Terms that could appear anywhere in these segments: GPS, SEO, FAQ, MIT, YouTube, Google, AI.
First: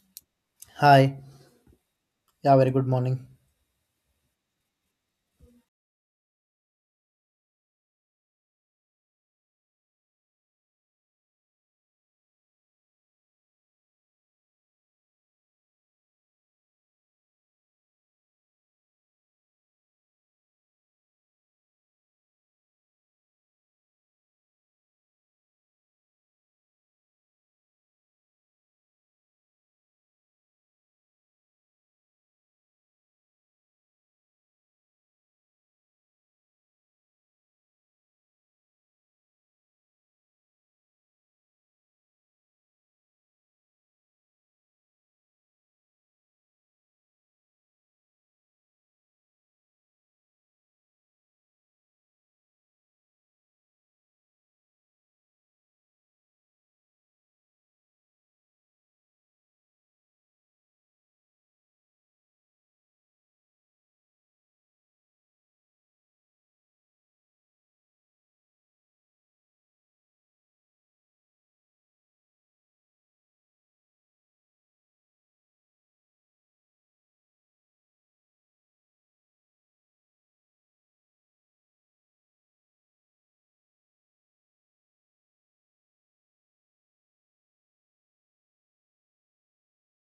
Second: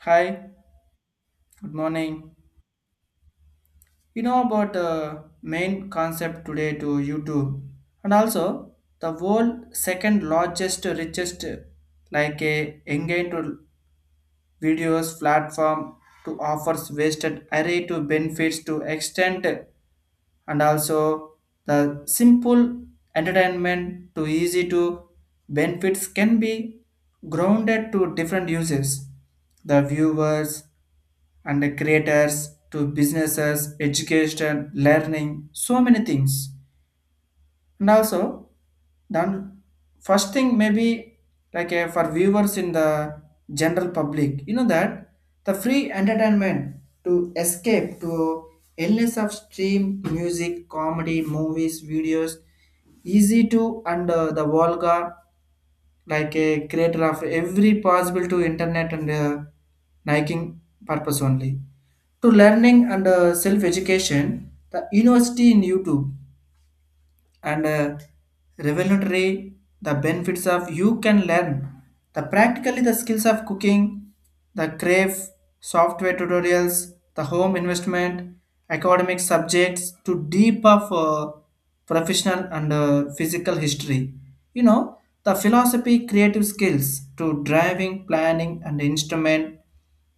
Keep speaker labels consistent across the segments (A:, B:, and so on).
A: Hi,
B: Hi.
A: good morning.
B: Yeah, very good morning.
A: You know about the main concept today to YouTube, and also the world second largest richest like a engaged videos platform to offers wasted array to benefits to extent, and also the simple entertainment to easy to benefits can be grounded to different uses the viewers and creators to businesses education learning so many things and also then first thing maybe like for viewers in the general public you know that the free entertainment to escape to illness of stream music comedy movies videos easy to and the vulgar like a creator of every possible to internet and liking purpose only to learning and self education the university in YouTube and revolutionary the benefits of you can learn the practically the skills of cooking the crave software tutorials the home investment academic subjects to deep of professional and physical history, you know, the philosophy creative skills to driving planning and instrument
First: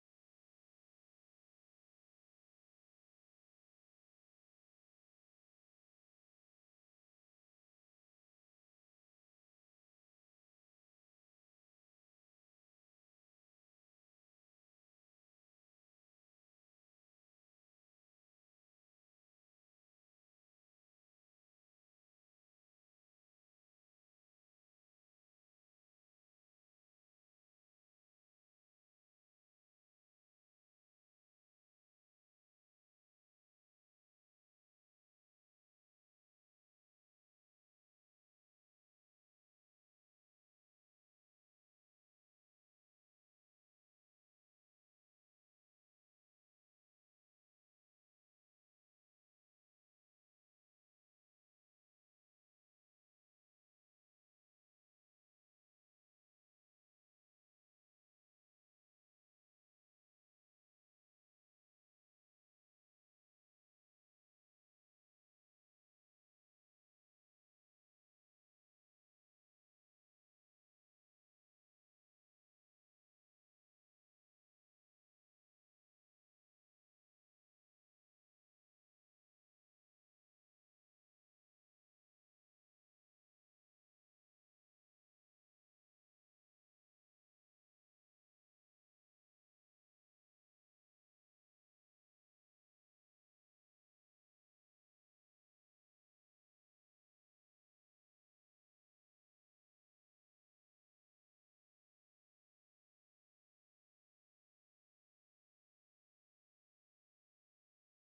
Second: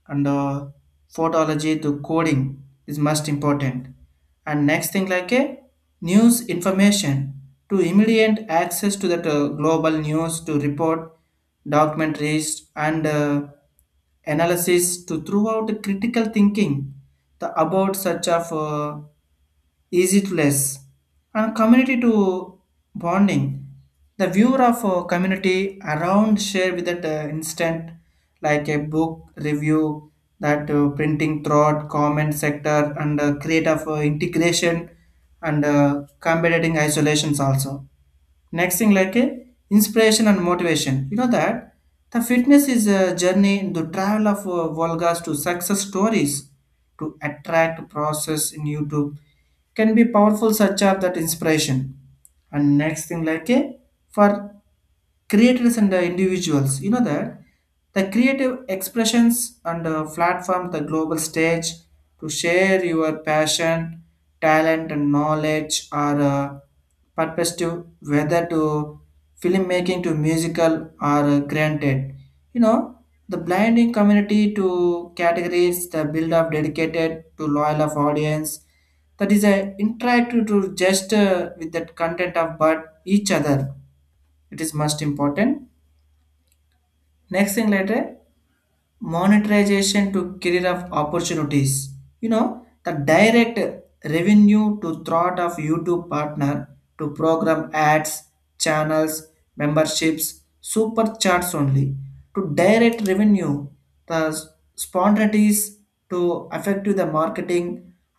A: and phonology to coding is most important. And next thing like a news information to immediate access to that global news to report documentaries and analysis to throughout the critical thinking the about such of easy to less, and community to bonding. The viewer of a community around share with that instant, like a book review, that printing throughout comment sector and create of integration and combating isolations also. Next thing like a inspiration and motivation, you know that the fitness is a journey the travel of volgas to success stories to attract process in YouTube can be powerful such as that inspiration. And next thing like a for creators and individuals you know that the creative expressions and platform the global stage to share your passion talent and knowledge or perspective whether to filmmaking to musical are granted, you know, the blinding community to categories the build up dedicated to loyal of audience that is a interactive to just with that content of but each other, it is most important. Next thing later monetization to career of opportunities, you know, the direct revenue to thought of YouTube partner to program ads channels memberships super charts only to direct revenue the spontaneous to affect to the marketing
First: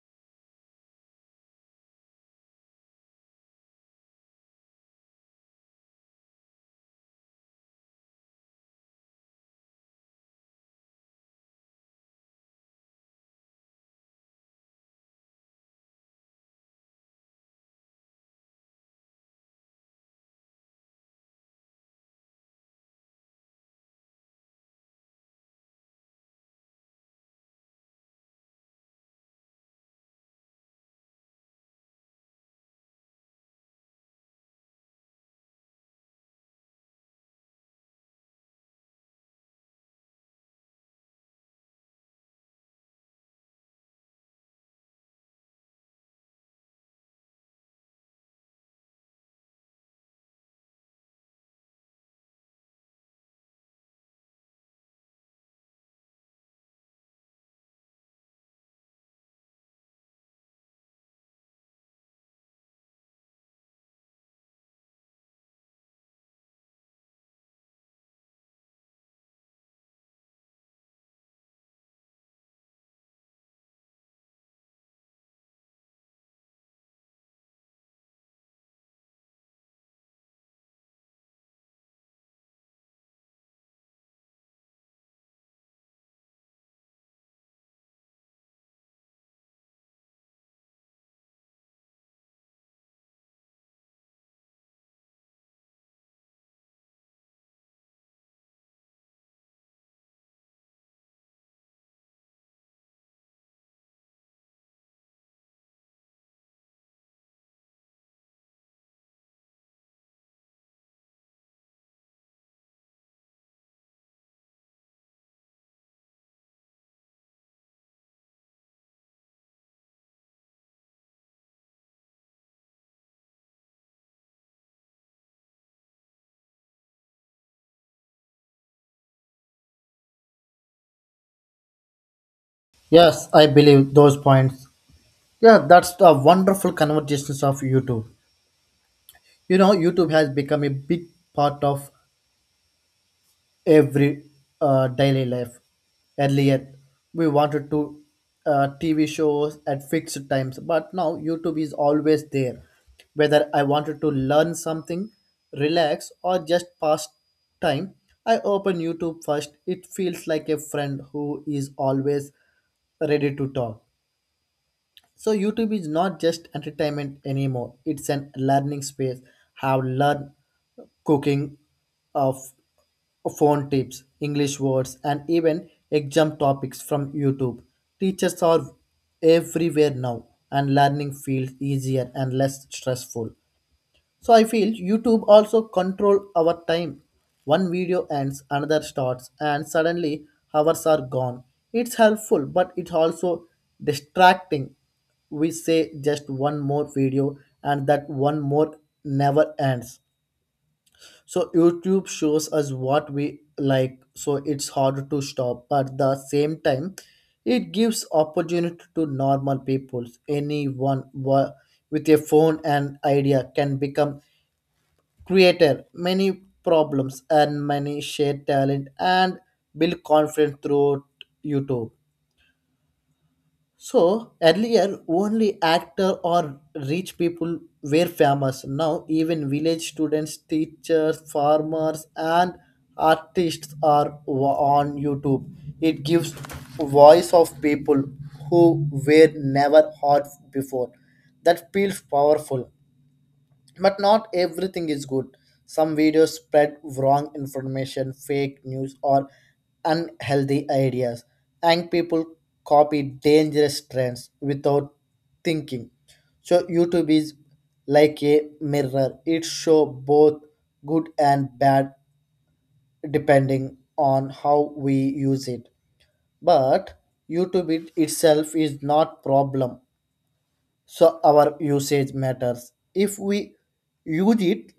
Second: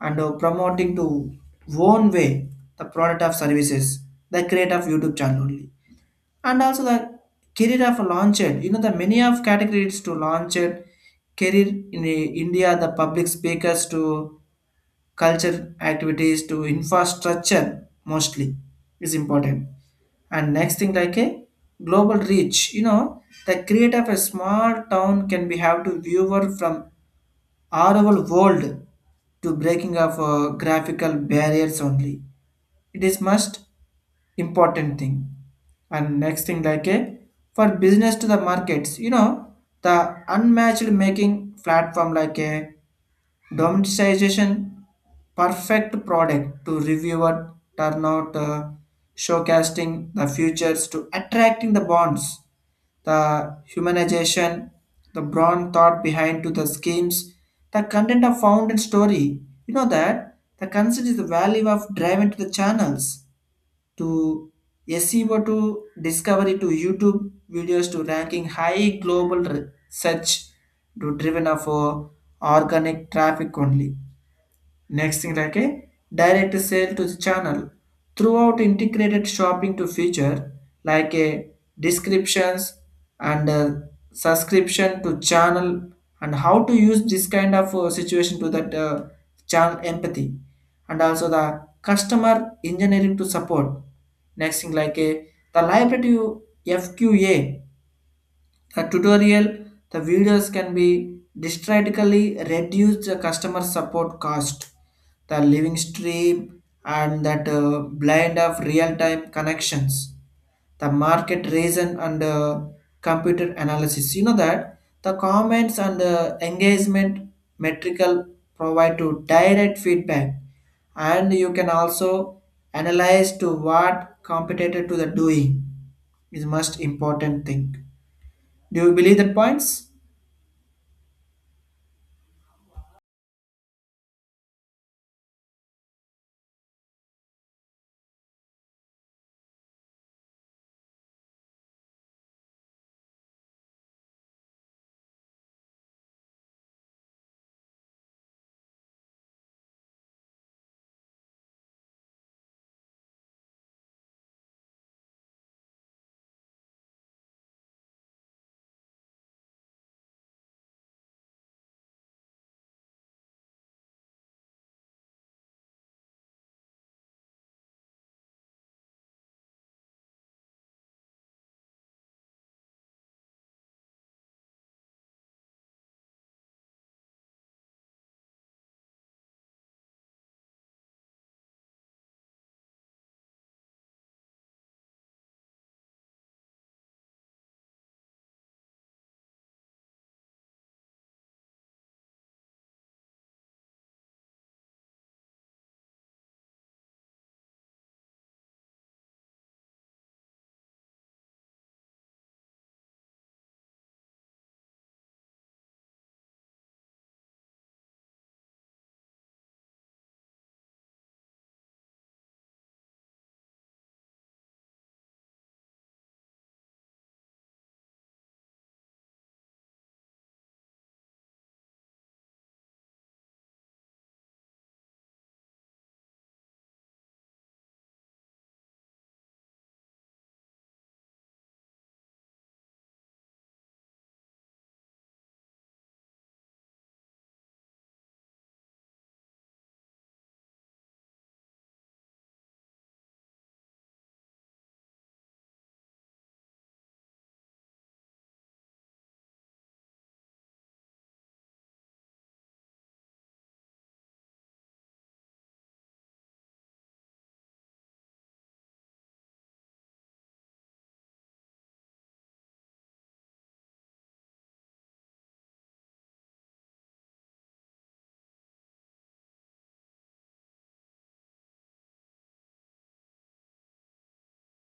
A: and promoting to own way the product of services the create of YouTube channel only. And also the career of launched, you know, the many of categories to launched career in India the public speakers to culture activities to infrastructure mostly is important. And next thing like a global reach, you know, the create of a small town can be have to viewer from all over world to breaking of graphical barriers only, it is must important thing. And next thing like a for business to the markets, you know, the unmatched making platform like a domesticization perfect product to reviewer turnout showcasing the futures to attracting the bonds the humanization, the broad thought behind to the schemes, the content of found and story. You know that the concept is the value of driving to the channels to SEO to discovery to YouTube videos to ranking high global re- search to driven of organic traffic only. Next thing like a direct sale to the channel throughout integrated shopping to feature like a descriptions and subscription to channel and how to use this kind of situation to that channel empathy, and also the customer engineering to support. Next thing like a the library to fqa the tutorial, the videos can be drastically reduce the customer support cost. The living stream and that blend of real-time connections the market reason and computer analysis, you know that the comments and engagement metrical provide to direct feedback, and you can also analyze to what competitor to the doing is most important thing. Do you believe that points?
B: Yes, I believe those points. Yeah, that's the wonderful conversations of YouTube. You know, YouTube has become a big part of every daily life. Earlier, we wanted to TV shows at fixed times, but now YouTube is always there. Whether I wanted to learn something, relax, or just pass time, I open YouTube first. It feels like a friend who is always ready to talk. So YouTube is not just entertainment anymore. It's an learning space. Have learned cooking of phone tips, English words, and even exam topics from YouTube. Teachers are everywhere now, and learning feels easier and less stressful. So I feel YouTube also control our time. One video ends, another starts, and suddenly hours are gone. It's helpful, but it's also distracting. We say just one more video, and that one more never ends. So YouTube shows us what we like, so it's hard to stop. But the same time, it gives opportunity to normal people. Anyone with a phone and idea can become creator many problems and many shared talent and build confidence throughout YouTube. So earlier only actor or rich people were famous. Now even village students, teachers, farmers, and artists are on YouTube. It gives voice of people who were never heard before. That feels powerful, but not everything is good. Some videos spread wrong information, fake news, or unhealthy ideas, and people copy dangerous trends without thinking. So YouTube is like a mirror. It show both good and bad depending on how we use it. But YouTube it itself is not problem. So our usage matters. If we use it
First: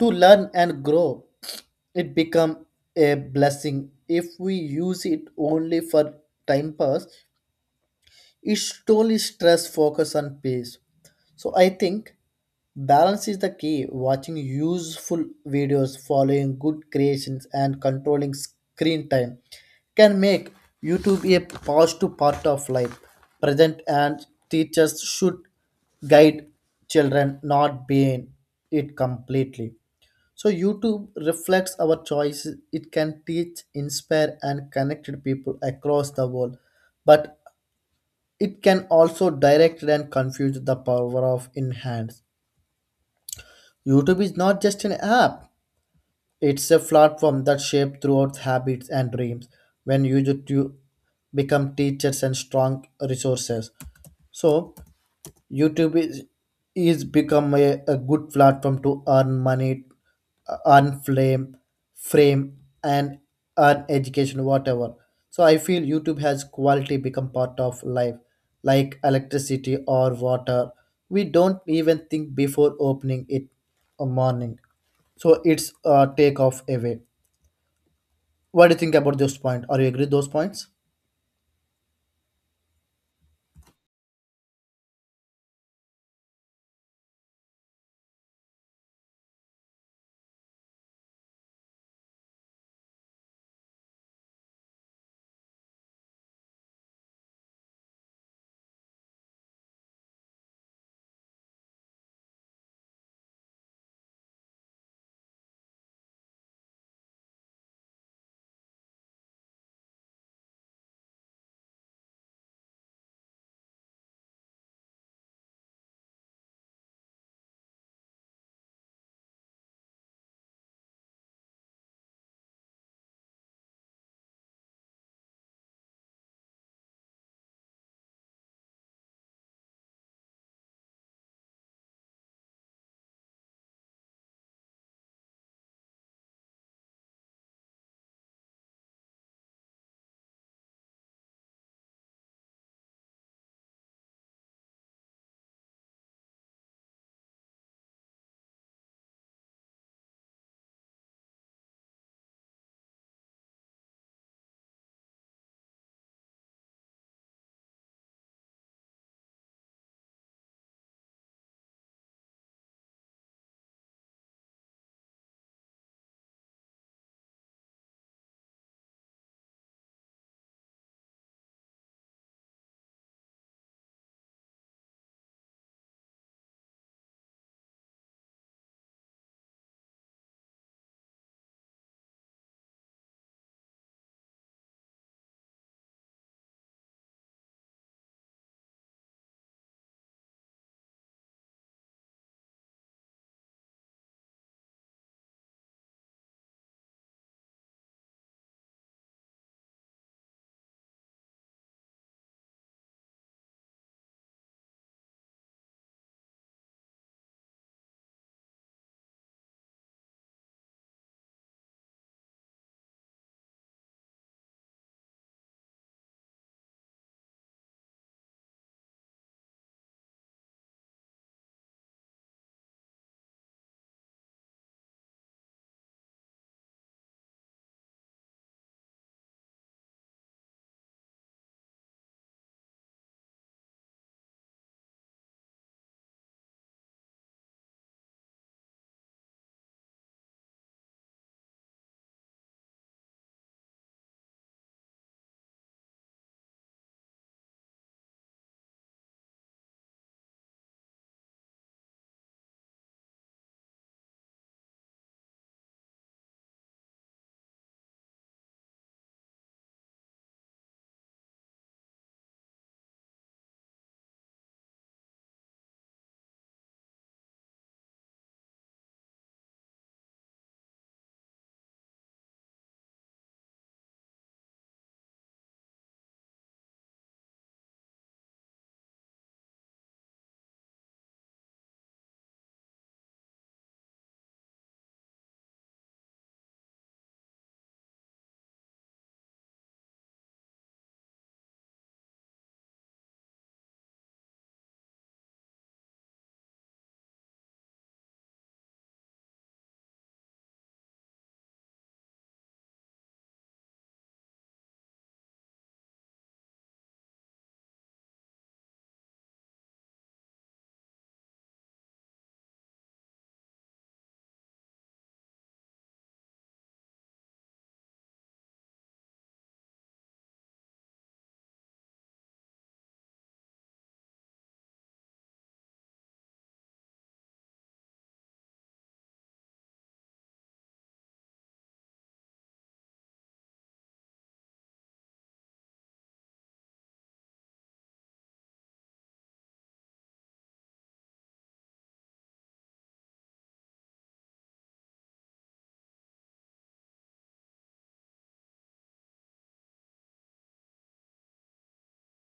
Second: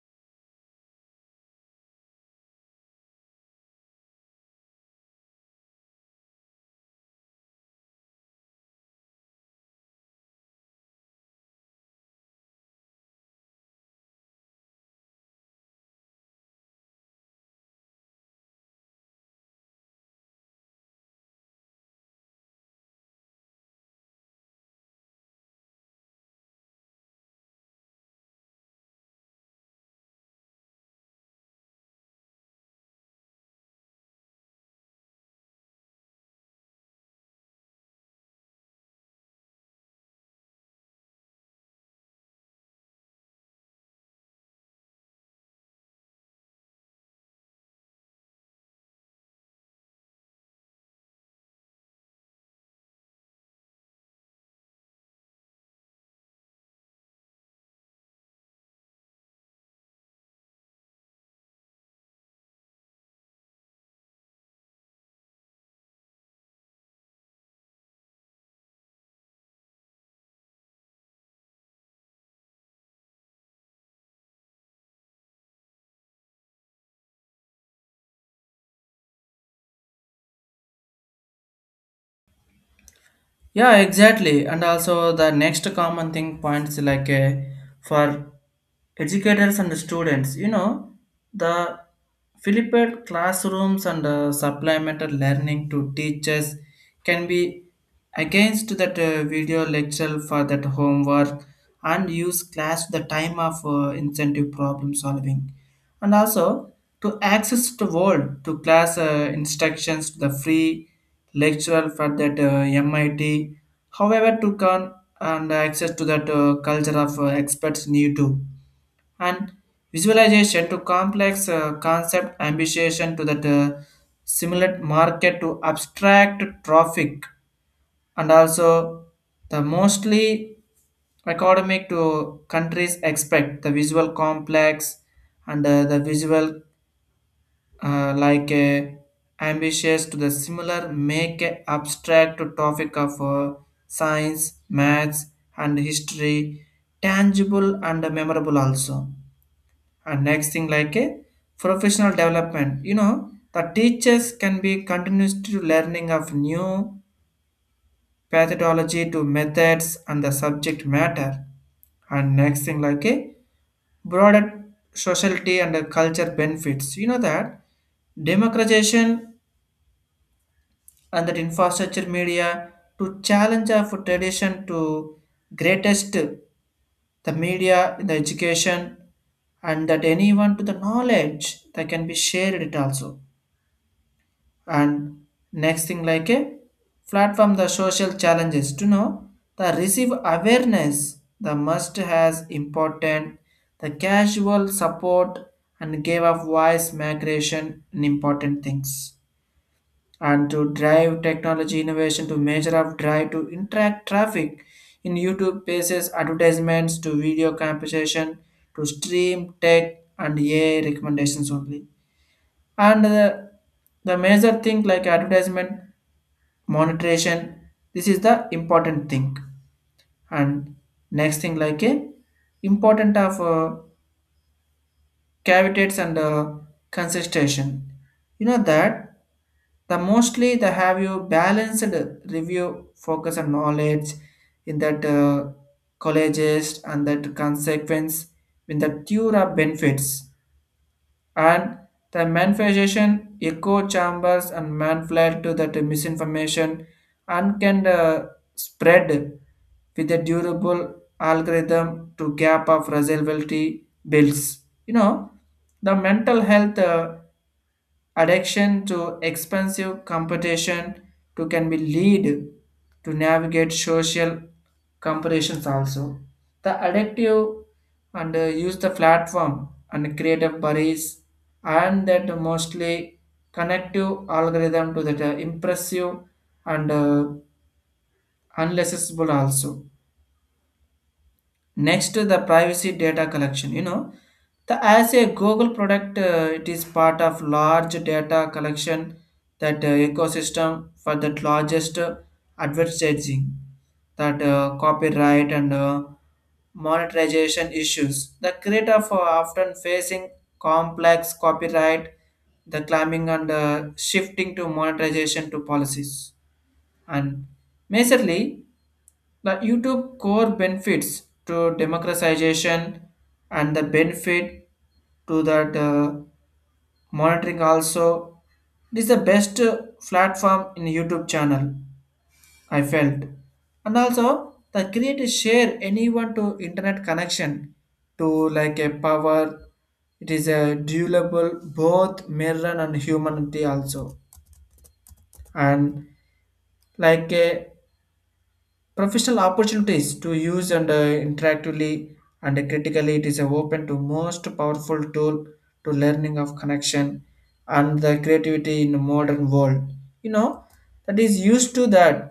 B: to learn and grow, it become a blessing. If we use it only for time pass, it slowly stress focus on pace. So I think balance is the key. Watching useful videos, following good creations, and controlling screen time can make YouTube a positive part of life. Present and teachers should guide children, not ban it completely. So YouTube reflects our choices. It can teach, inspire, and connect people across the world, but it can also direct and confuse the power of in hands. YouTube is not just an app; it's a platform that shapes throughout habits and dreams. When used to become teachers and strong resources, so YouTube is become a good platform to earn money, earn flame, frame, and earn education, whatever. So I feel YouTube has quality become part of life, like electricity or water. We don't even think before opening it a morning. So it's a takeoff away. What do you think about those point? Are you agree those points?
A: Yeah, exactly. And also the next common thing points like for educators and students you know the flipped classrooms and supplemental learning to teachers can be against that video lecture for that homework and use class the time of incentive problem solving, and also to access the world to class instructions to the free lecturer for that MIT however to come and access to that culture of experts need to, and visualization to complex concept ambition to that simulate market to abstract traffic, and also the mostly academic to countries expect the visual complex and the visual like ambitious to the similar make a abstract topic of science maths and history tangible and memorable also. And next thing like a professional development, you know, the teachers can be continuous to learning of new methodology to methods and the subject matter. And next thing like a broader sociality and the culture benefits, you know that democratization and that infrastructure media to challenge of tradition to greatest the media in the education and that anyone to the knowledge that can be shared it also. And next thing like a platform the social challenges to know the receive awareness the must has important the casual support and gave a voice migration and important things, and to drive technology innovation to measure of drive to interact traffic in YouTube pages advertisements to video compensation to stream tech and AI recommendations only. And the major thing like advertisement monetization, this is the important thing. And next thing like a important of cavities and consistation, you know that the mostly the have you balanced review focus on knowledge in that colleges and that consequence in the cure of benefits, and the manifestation echo chambers and manipulate to that misinformation and can spread with a durable algorithm to gap of resiliency builds, you know, the mental health addiction to expensive competition to can be lead to navigate social comparisons also. The addictive and use the platform and creative buddies and that mostly connective algorithm to that impressive and unlessable also. Next, the privacy data collection. You know, the as a Google product, it is part of large data collection that ecosystem for the largest advertising, that copyright and monetization issues. The creator for often facing complex copyright, the climbing and shifting to monetization to policies, and majorly the YouTube core benefits to democratization and the benefit to that monitoring also. It is the best platform in YouTube channel, I felt. And also the create share anyone to internet connection to like a power. It is a durable both mirror and humanity also. And like a professional opportunities to use and interactively and critically it is a open to most powerful tool to learning of connection and the creativity in the modern world, you know, that is used to that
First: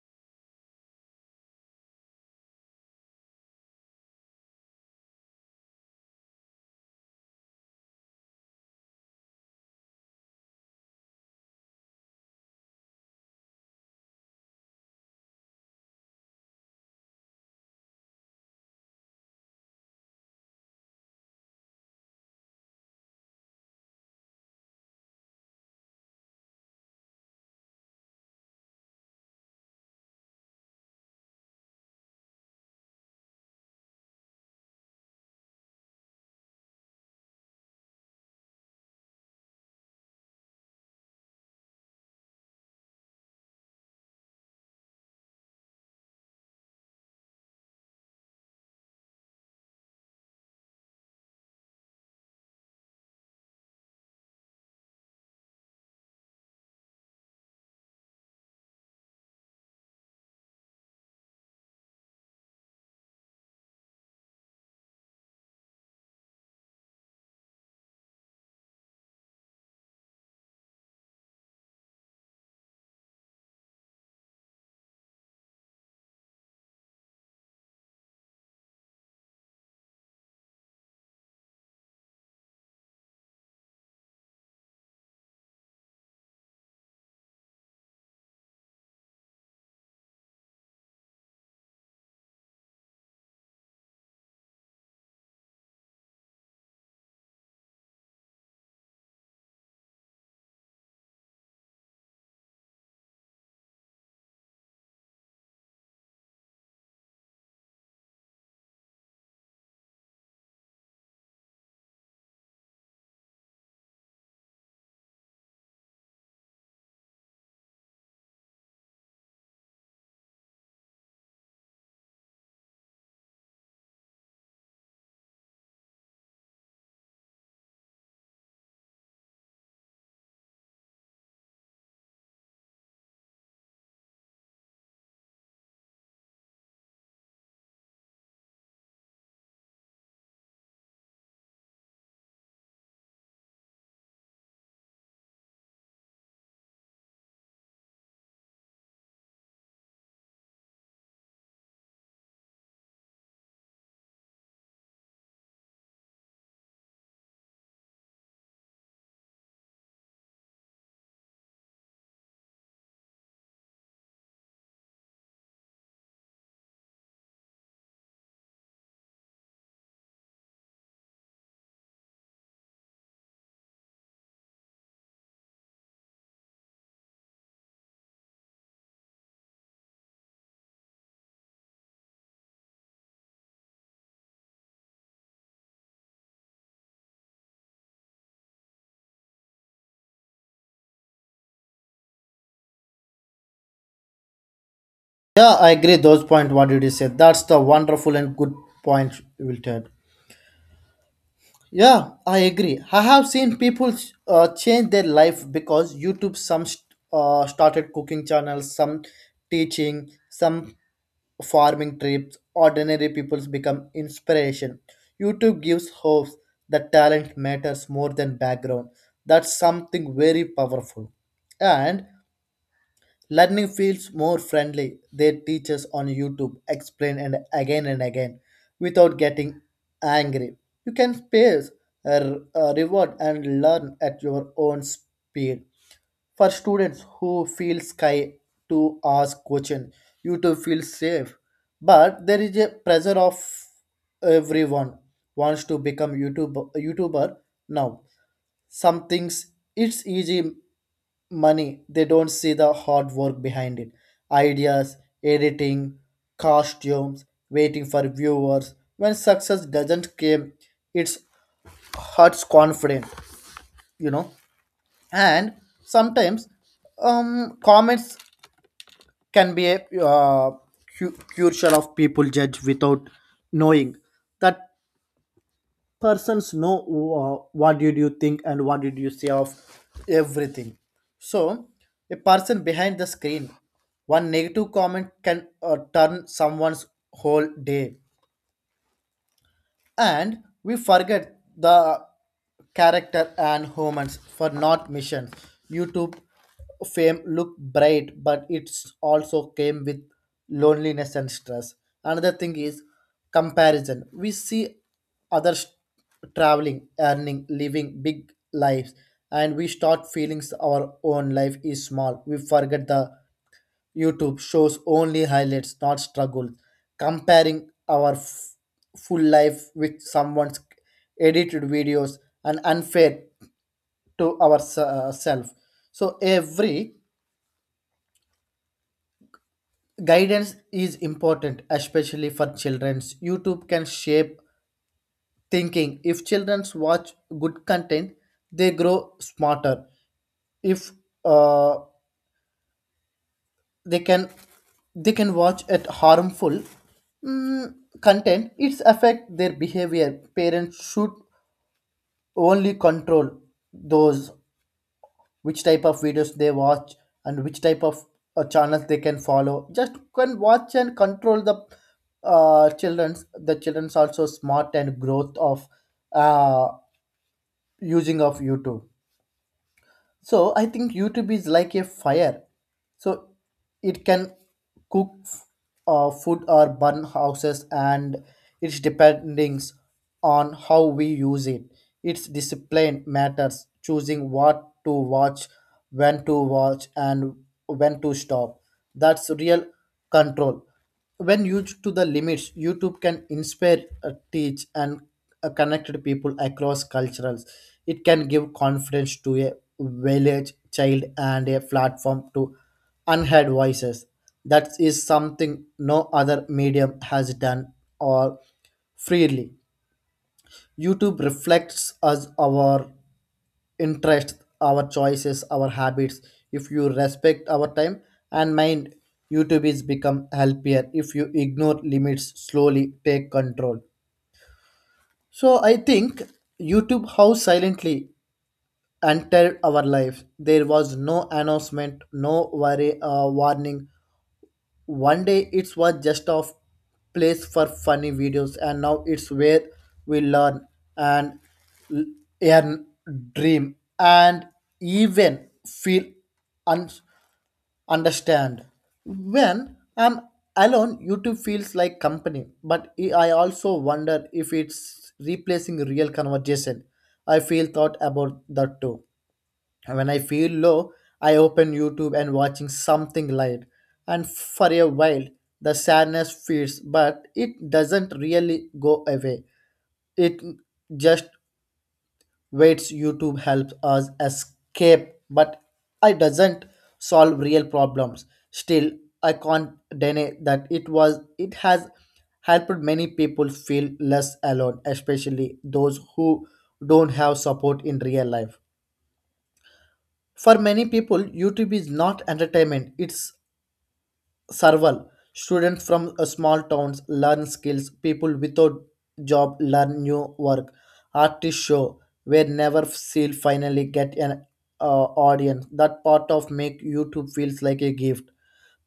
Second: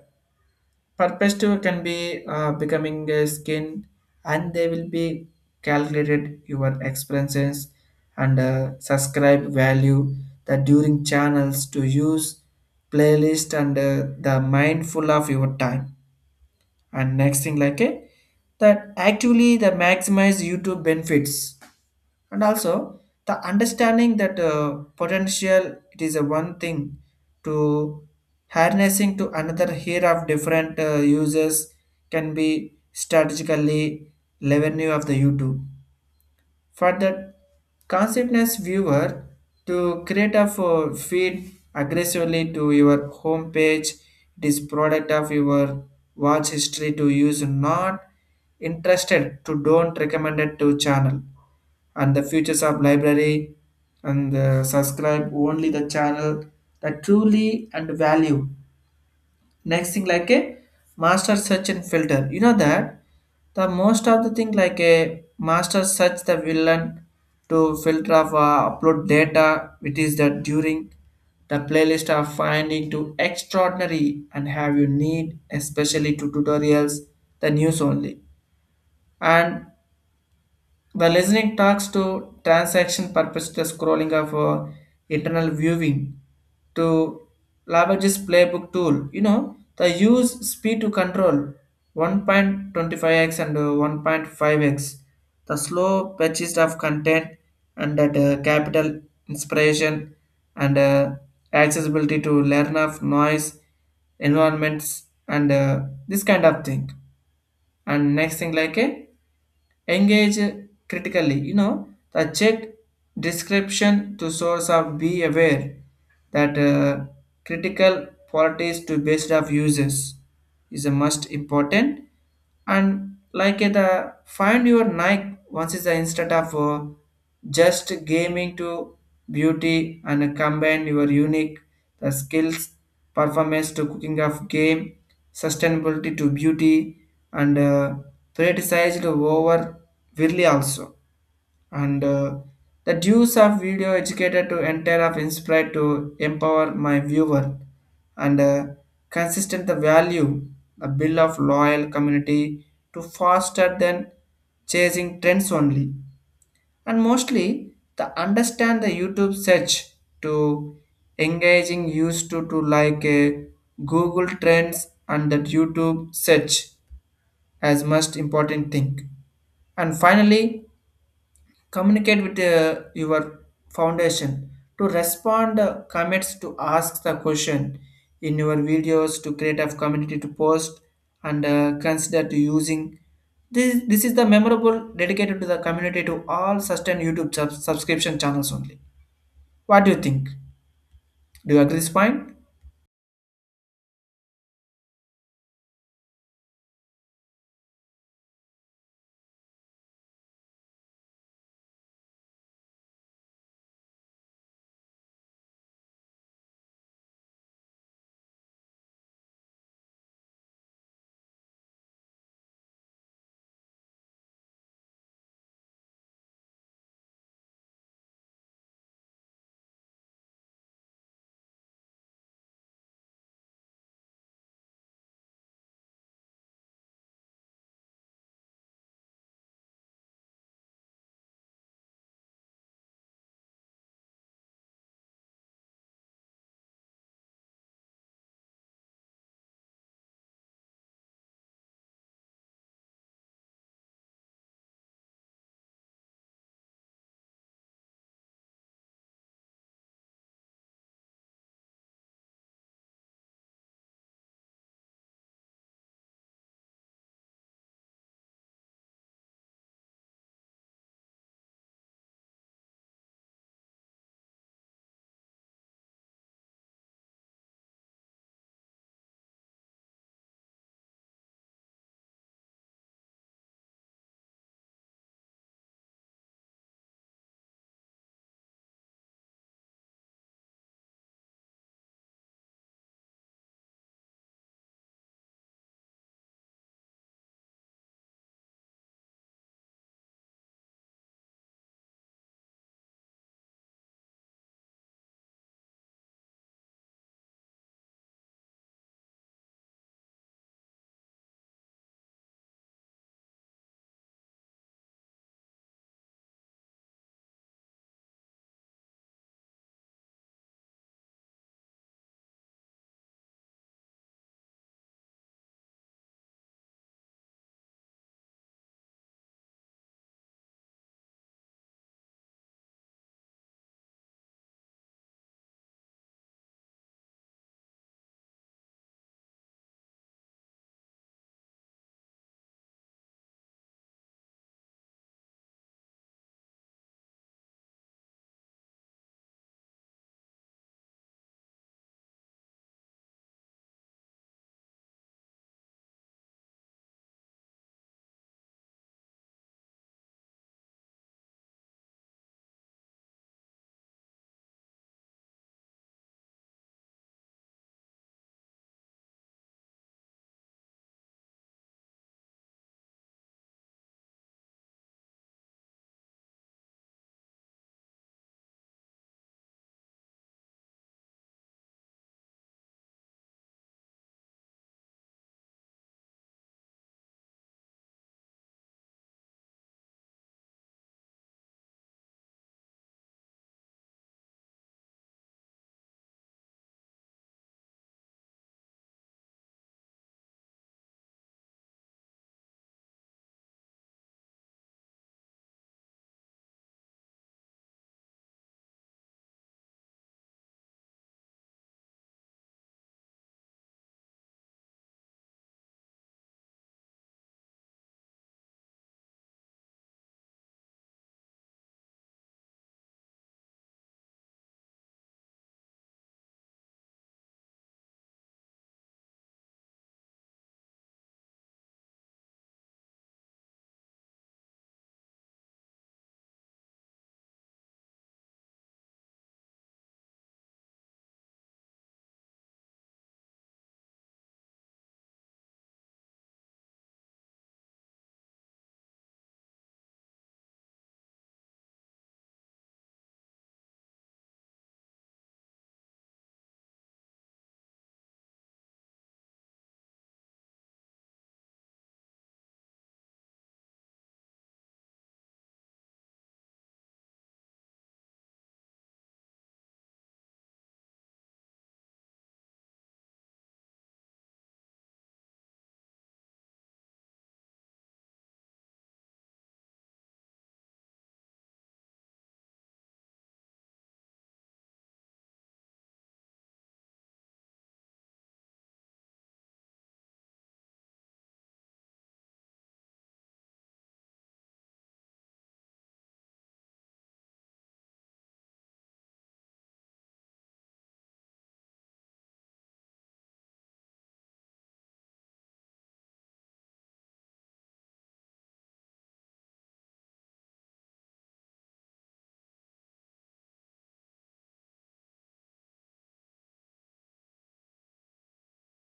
A: purpose to can be becoming a skin and they will be calculated your experiences and subscribe value that during channels to use playlist and the mindful of your time. And next thing like a that actually the maximize YouTube benefits, and also the understanding that potential it is a one thing to harnessing to another here of different users can be strategically revenue of the YouTube for the consciousness viewer to create a feed aggressively to your home page, it is product of your watch history to use not interested to don't recommend it to channel and the features of library and subscribe only the channel that truly and value. Next thing like a master search and filter, you know that the most of the thing like a master search the villain to filter of upload data which is that during the playlist of finding to extraordinary and have you need especially to tutorials the news only, and the listening talks to transaction purpose the scrolling of internal viewing to leverages playbook tool. You know, the use speed to control 1.25x and 1.5x. The slow purchase of content and that capital inspiration and accessibility to learn of noise environments and this kind of thing. And next thing like a Engage critically, the check description to source of be aware that critical qualities to based of users is a must important, and like it the find your nike once is instead of just gaming to beauty, and combine your unique the skills performance to cooking of game sustainability to beauty, and prioritized over really also, and the dues of video educated to enter of inspired to empower my viewer, and consistent the value the bill of loyal community to faster than chasing trends only, and mostly the understand the youtube search to engaging used to like a google trends and that youtube search as most important thing. And finally communicate with your foundation to respond comments to ask the question in your videos to create a community to post, and consider to using this is the memorable dedicated to the community to all sustain youtube subscription channels only. What do you think? Do you agree this point?
B: Yeah, I agree those point. What did you say? That's the wonderful and good point you will take. Yeah, I agree. I have seen people change their life because YouTube. Some started cooking channels, some teaching, some farming trips. Ordinary people's become inspiration. YouTube gives hope that talent matters more than background. That's something very powerful. And learning feels more friendly. Their teachers on YouTube explain and again without getting angry. You can space a reward and learn at your own speed. For students who feel shy to ask questions, YouTube feels safe. But there is a pressure of everyone wants to become YouTube YouTuber now. Some things it's easy money. They don't see the hard work behind it: ideas, editing, costumes, waiting for viewers. When success doesn't come, it's hurts confident, you know. And sometimes comments can be a crucial of people judge without knowing that persons know what did you think and what did you say of everything. So a person behind the screen, one negative comment can turn someone's whole day. And we forget the character and humans for not mission. YouTube fame look bright, but it's also came with loneliness and stress. Another thing is comparison. We see others traveling, earning, living big lives, and we start feeling our own life is small. We forget the YouTube shows only highlights, not struggles. Comparing our full life with someone's edited videos and unfair to ourselves. So every guidance is important, especially for children. YouTube can shape thinking. If children watch good content, they grow smarter. If uh, they can they can watch at harmful mm, content, it's affect their behavior. Parents should only control those, which type of videos they watch and which type of channels they can follow. Just can watch and control the children's also smart and growth of uh, using of YouTube. So I think YouTube is like a fire. So it can cook food or burn houses, and its dependings on how we use it. Its discipline matters: choosing what to watch, when to watch, and when to stop. That's real control. When used to the limits, YouTube can inspire, teach, and connect people across cultures. It can give confidence to a village child and a platform to unheard voices. That is something no other medium has done or freely. YouTube reflects us, our interests, our choices, our habits. If you respect our time and mind, YouTube is become healthier. If you ignore limits, slowly take control. So I think YouTube how silently entered our life. There was no announcement, no worry, warning, one day it was just a place for funny videos, and now it's where we learn and l- and dream and even feel un- understand. When I'm alone, YouTube feels like company, but I also wonder if it's replacing real conversation. I feel thought about that too. When I feel low, I open YouTube and watching something light. And for a while, the sadness fades, but it doesn't really go away. It just waits. YouTube helps us escape, but it doesn't solve real problems. Still, I can't deny that it has helped many people feel less alone, especially those who don't have support in real life. For many people, YouTube is not entertainment, it's survival. Students from small towns learn skills, people without job learn new work. Artists show where never seal finally get an uh, audience. That part of make YouTube feels like a gift.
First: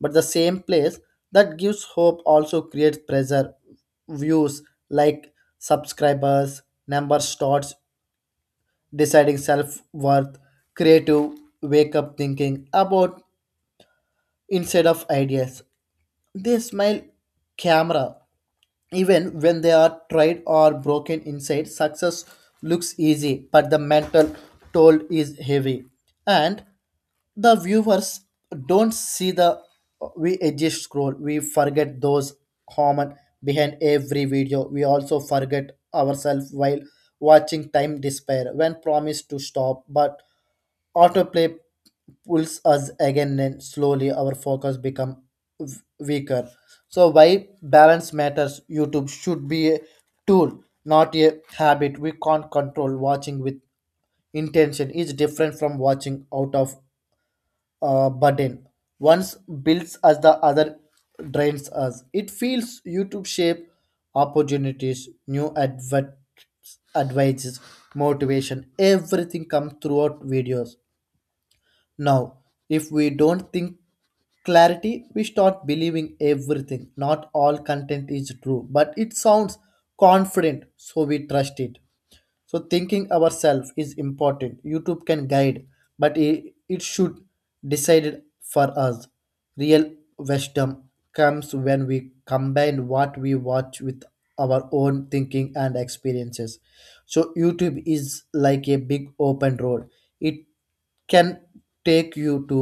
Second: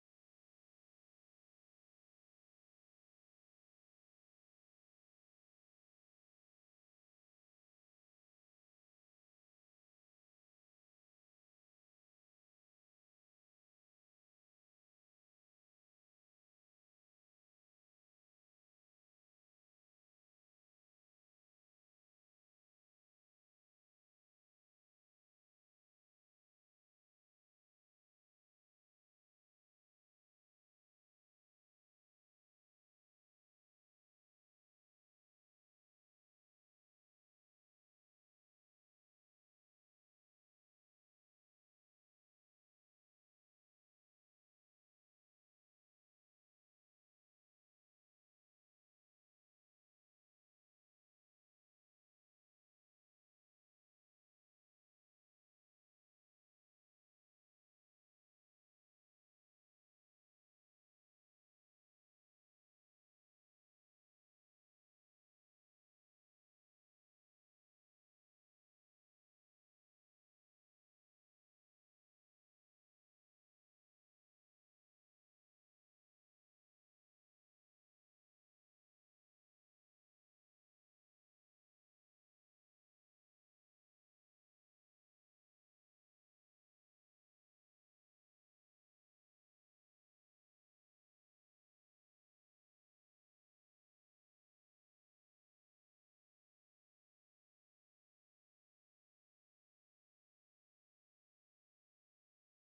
B: But the same place that gives hope also creates pressure. Views like subscribers, number starts deciding self worth. Creative wake up thinking about instead of ideas. They smile camera even when they are tried or broken inside. Success looks easy, but the mental toll is heavy, and the viewers don't see the we exist scroll. We forget those common behind every video. We also forget ourselves while watching time despair when promised to stop, but Autoplay pulls us again, and slowly our focus become weaker. So why balance matters. YouTube should be a tool, not a habit. We can't control watching with intention is different from watching out of burden. Once builds us, the other drains us. It feels YouTube shape opportunities, new advert advices, motivation, everything come throughout videos. Now, if we don't think clarity, we start believing everything. Not all content is true, but it sounds confident, so we trust it. So thinking ourselves is important. YouTube can guide, but it should decide for us. Real wisdom comes when we combine what we watch with our own thinking and experiences. So YouTube is like a big open road. It can take you to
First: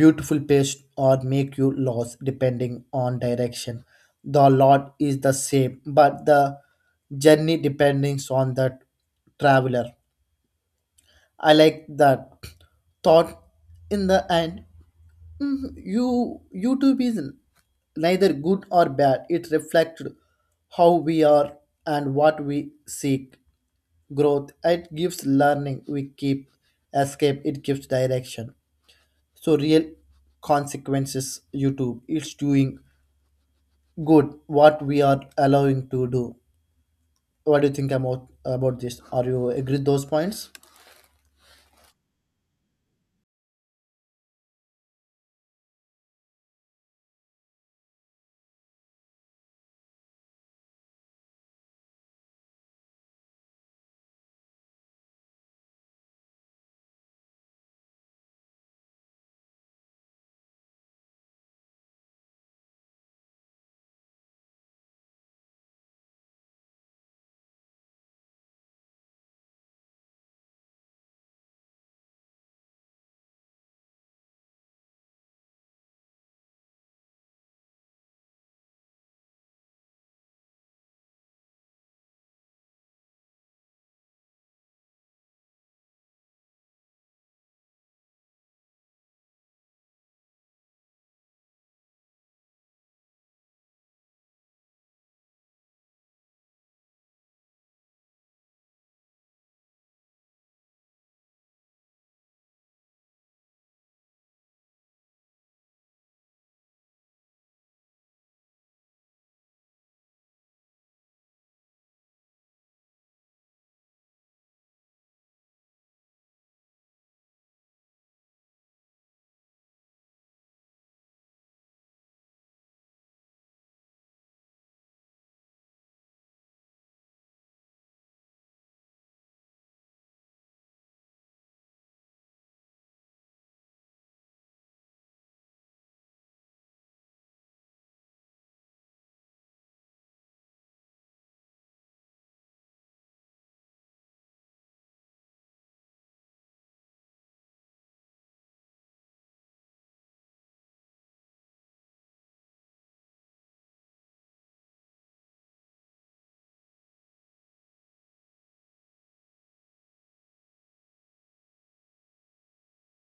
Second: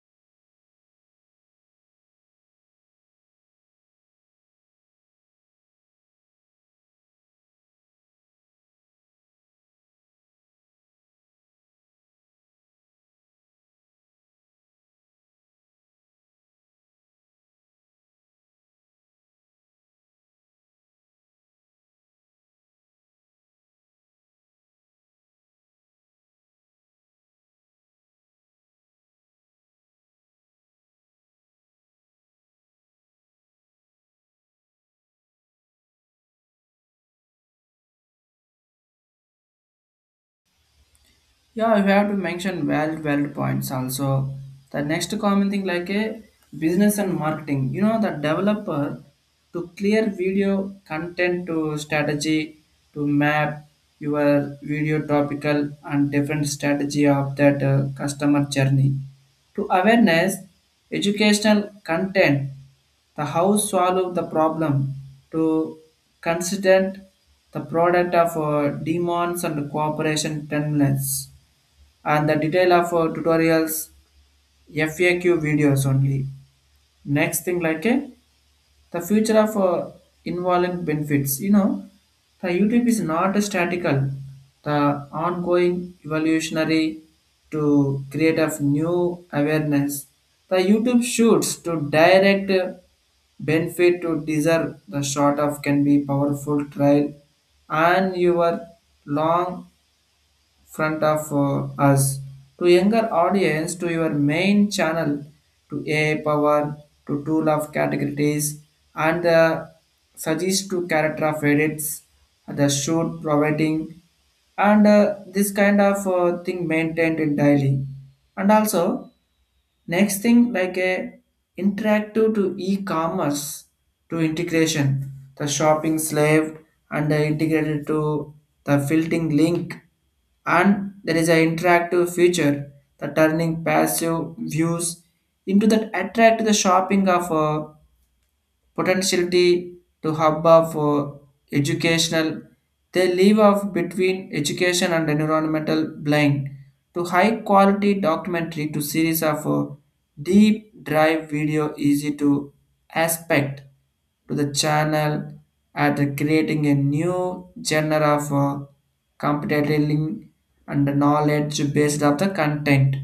B: beautiful pace or make you lost depending on direction. The lot is the same, but the journey depends on the traveler. I like that thought in the end. YouTube is neither good or bad. It reflects how we are and what we seek. Growth. It gives learning. We keep escape. It gives direction. So real consequences YouTube it's doing good what we are allowing to do. What do you think about this? Are you agree those points?
A: Yeah, we have to mention valid points also. The next common thing like a business and marketing. You know, the developer to clear video content to strategy to map your video topical and different strategy of that customer journey to awareness educational content the how solve the problem to consider the product of demands and cooperation timelines, and the detail of tutorials, FAQ videos only. Next thing like the future of involvement benefits. You know, the YouTube is not statical. The ongoing evolutionary to create of new awareness. The YouTube shoots to direct benefit to deserve the short of can be powerful trial, and your long front of us to younger audience to your main channel to AI power to tool of categories and the suggest to character of edits the shoot providing, and this kind of thing maintained in daily. And also next thing like a interactive to e-commerce to integration, the shopping slave and the integrated to the filtering link, and there is an interactive feature the turning passive views into that attract the shopping of potentiality to hub of educational. They leave off between education and environmental blend to high quality documentary to series of deep drive video easy to aspect to the channel at creating a new genre of competitive and knowledge based of the content.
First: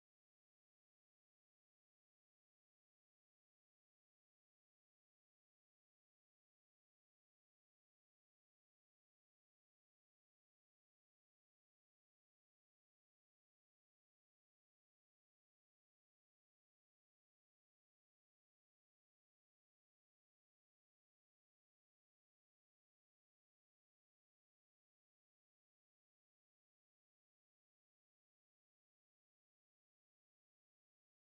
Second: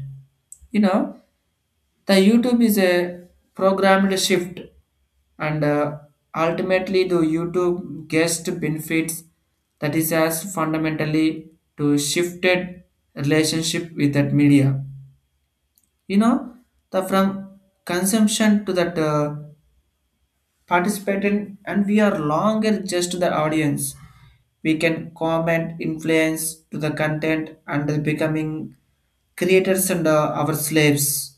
A: You know, the YouTube is a programmed shift, and ultimately, the YouTube guest benefits that is as fundamentally to shifted relationship with that media. You know, the from consumption to that participating, and we are longer just the audience. We can comment, influence to the content, and the becoming creators and our slaves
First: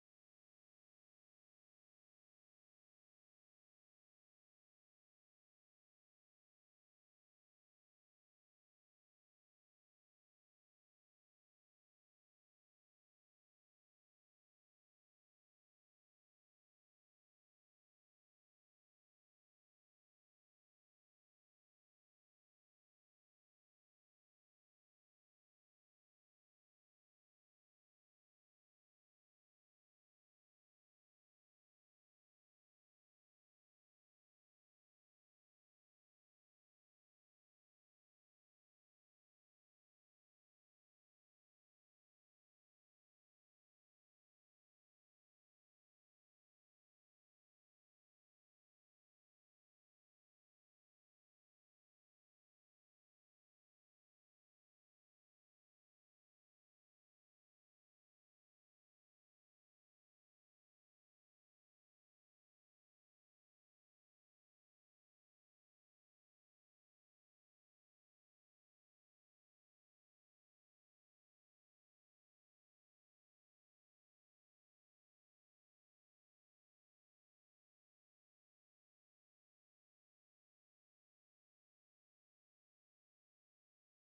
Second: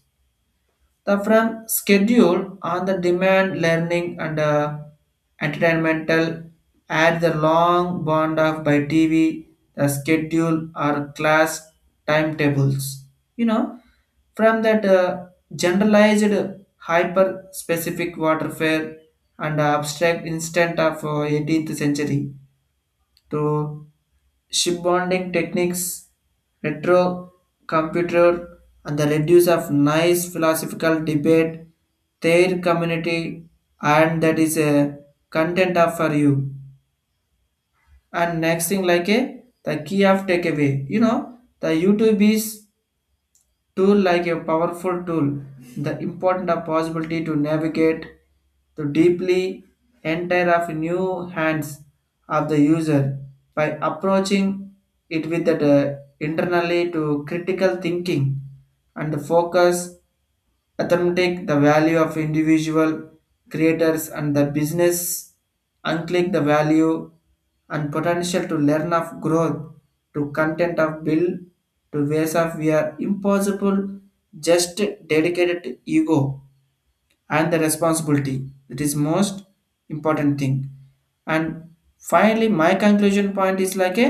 A: the from schedule on the demand learning and entertainmental add the long bond of by TV, the schedule or class timetables. You know, from that generalized hyper specific waterfare and abstract instant of 18th century to shipbonding techniques, retro computer, and the reduce of nice philosophical debate, their community, and that is a content of for you. And next thing like a the key of takeaway. You know the YouTube is tool like a powerful tool, the important of possibility to navigate to deeply enter of new hands of the user by approaching it with that internally to critical thinking and focus authentic the value of individual creators and the business unclick the value and potential to learn of growth to content of build to ways of we are impossible, just dedicated to ego and the responsibility that is most important thing. And finally my conclusion point is like a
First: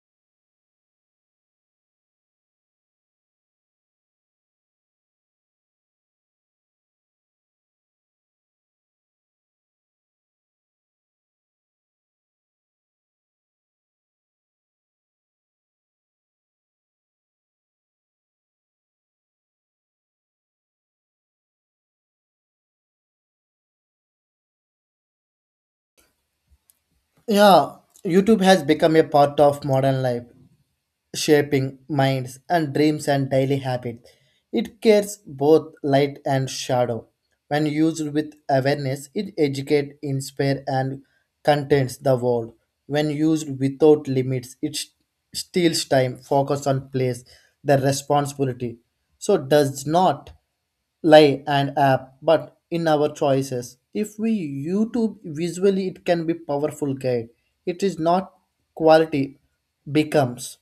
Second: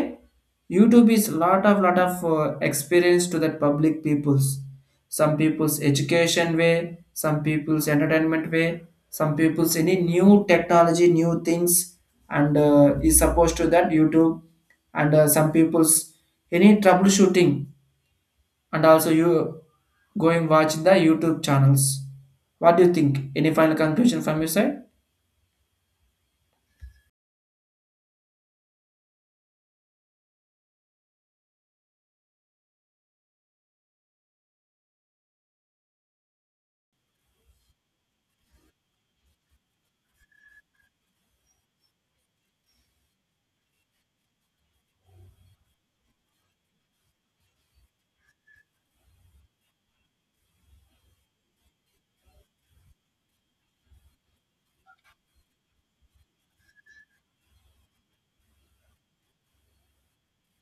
A: youtube is lot of experience to that public peoples. Some people's education way, some people's entertainment way, some people's any new technology new things, and is supposed to that youtube, and some people's any troubleshooting, and also you going watch the youtube channels. What do you think? Any final conclusion from your side?
B: Yeah, YouTube has become a part of modern life, shaping minds and dreams and daily habits. It carries both light and shadow. When used with awareness, it educates, inspires, and contents the world. When used without limits, it steals time, focus on place, the responsibility. So does not lie and app, but in our choices. If we YouTube visually, it can be powerful guide. It is not quality becomes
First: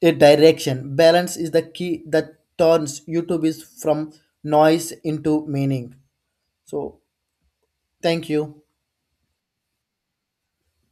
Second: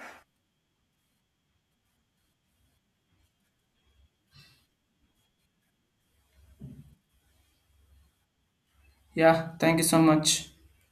B: a direction. Balance is the key that turns YouTube is from noise into meaning. So, thank you.
A: Yeah, thank you so much.